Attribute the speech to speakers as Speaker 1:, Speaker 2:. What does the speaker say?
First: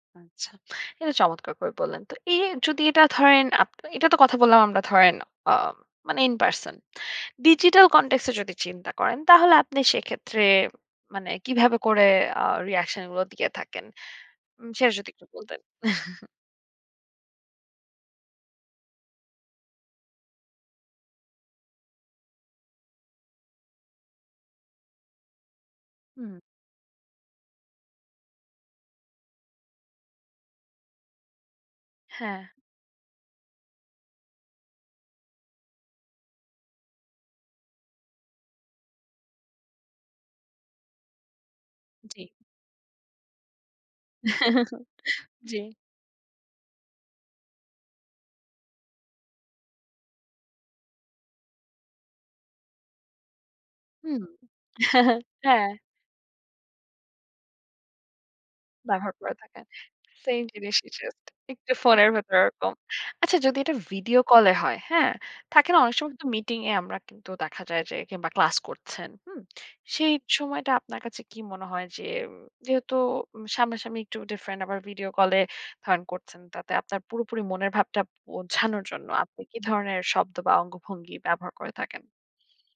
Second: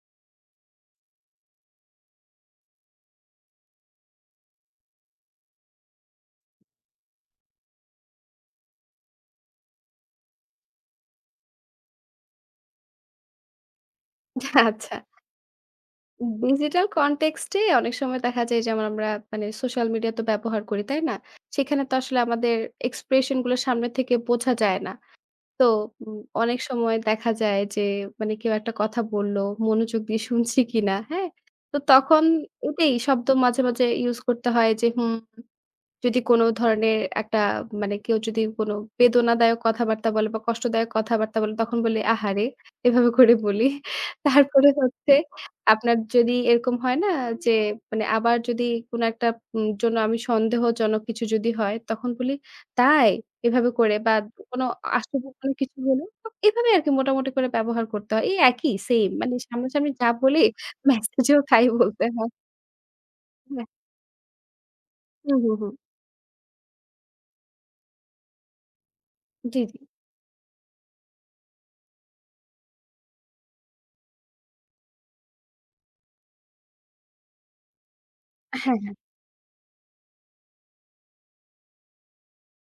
Speaker 1: আচ্ছা। এটা চমৎকার করে বললেন। তো এ যদি এটা ধরেন, আপ এটা তো কথা বললাম আমরা ধরেন আম মানে ইন পারসন। ডিজিটাল কনটেক্স এ যদি চিন্তা করেন, তাহলে আপনি সেক্ষেত্রে মানে কীভাবে করে আ রিঅ্যাকশন গুলো দিয়ে থাকেন। উম সেটা
Speaker 2: আচ্ছা
Speaker 1: যদি একটু বলতেন।
Speaker 2: ডিজিটাল কনটেক্সট এ অনেক সময় দেখা যায় যেমন আমরা মানে সোশ্যাল মিডিয়া তো ব্যবহার করি। তাই না? সেখানে তো আসলে আমাদের এক্সপ্রেশন গুলো সামনের থেকে বোঝা যায় না। তো উম
Speaker 1: হু।
Speaker 2: অনেক সময় দেখা যায় যে, মানে কেউ একটা কথা বলল, মনোযোগ দিয়ে শুনছি কিনা। হ্যাঁ? তো তখন
Speaker 1: হ্যাঁ।
Speaker 2: ওটাই শব্দ মাঝে, মাঝে, ইউস করতে হয় যে হুম, যদি কোন ধরনের একটা মানে কেউ যদি কোনো বেদনাদায়ক কথাবার্তা বলে বা কষ্টদায়ক কথাবার্তা বলে তখন বলি
Speaker 1: জ্বী।
Speaker 2: "আহারে", এভাবে করে বলি। তারপরে হচ্ছে,
Speaker 1: জ্বী।
Speaker 2: আপনার যদি এরকম হয় না যে মানে আবার যদি কোন একটা উম জন্য আমি সন্দেহজনক কিছু যদি হয়, তখন বলি "তাই?" এভাবে করে বা
Speaker 1: হুম,
Speaker 2: কোন আশ্চর্যজনক
Speaker 1: হ্যাঁ।
Speaker 2: কিছু হলো। এভাবে আরকি মোটামুটি করে ব্যবহার করতে হয়। এই একই সেম
Speaker 1: ব্যবহার করে
Speaker 2: মানে
Speaker 1: থাকেন।
Speaker 2: সামনাসামনি যা বলি
Speaker 1: সেম জিনিসই জাস্ট,
Speaker 2: মেসেজও তাই
Speaker 1: একটু
Speaker 2: বলতে
Speaker 1: ফোনের
Speaker 2: হয়।
Speaker 1: ভেতর ওরকম। আচ্ছা যদি
Speaker 2: হ্যাঁ।
Speaker 1: এটা ভিডিও কল এ হয়, হ্যাঁ?
Speaker 2: হুম, হুম,
Speaker 1: থাকে
Speaker 2: হুম।
Speaker 1: না অনেক সময় কিন্তু মিটিং এ আমরা কিন্তু দেখা যায় যে, কিংবা ক্লাস করছেন। হুম?
Speaker 2: জি, জি।
Speaker 1: সেই সময়টা আপনার কাছে কি মনে হয় যে যেহেতু উ সামনাসামনি একটু ডিফারেন্ট আবার ভিডিও কল এ ফান করছেন। তাতে আপনার পুরোপুরি মনের ভাবটা
Speaker 2: হ্যাঁ,
Speaker 1: বোঝানোর
Speaker 2: হ্যাঁ,
Speaker 1: জন্য, আপনি কি ধরনের শব্দ বা অঙ্গভঙ্গি ব্যবহার করে থাকেন?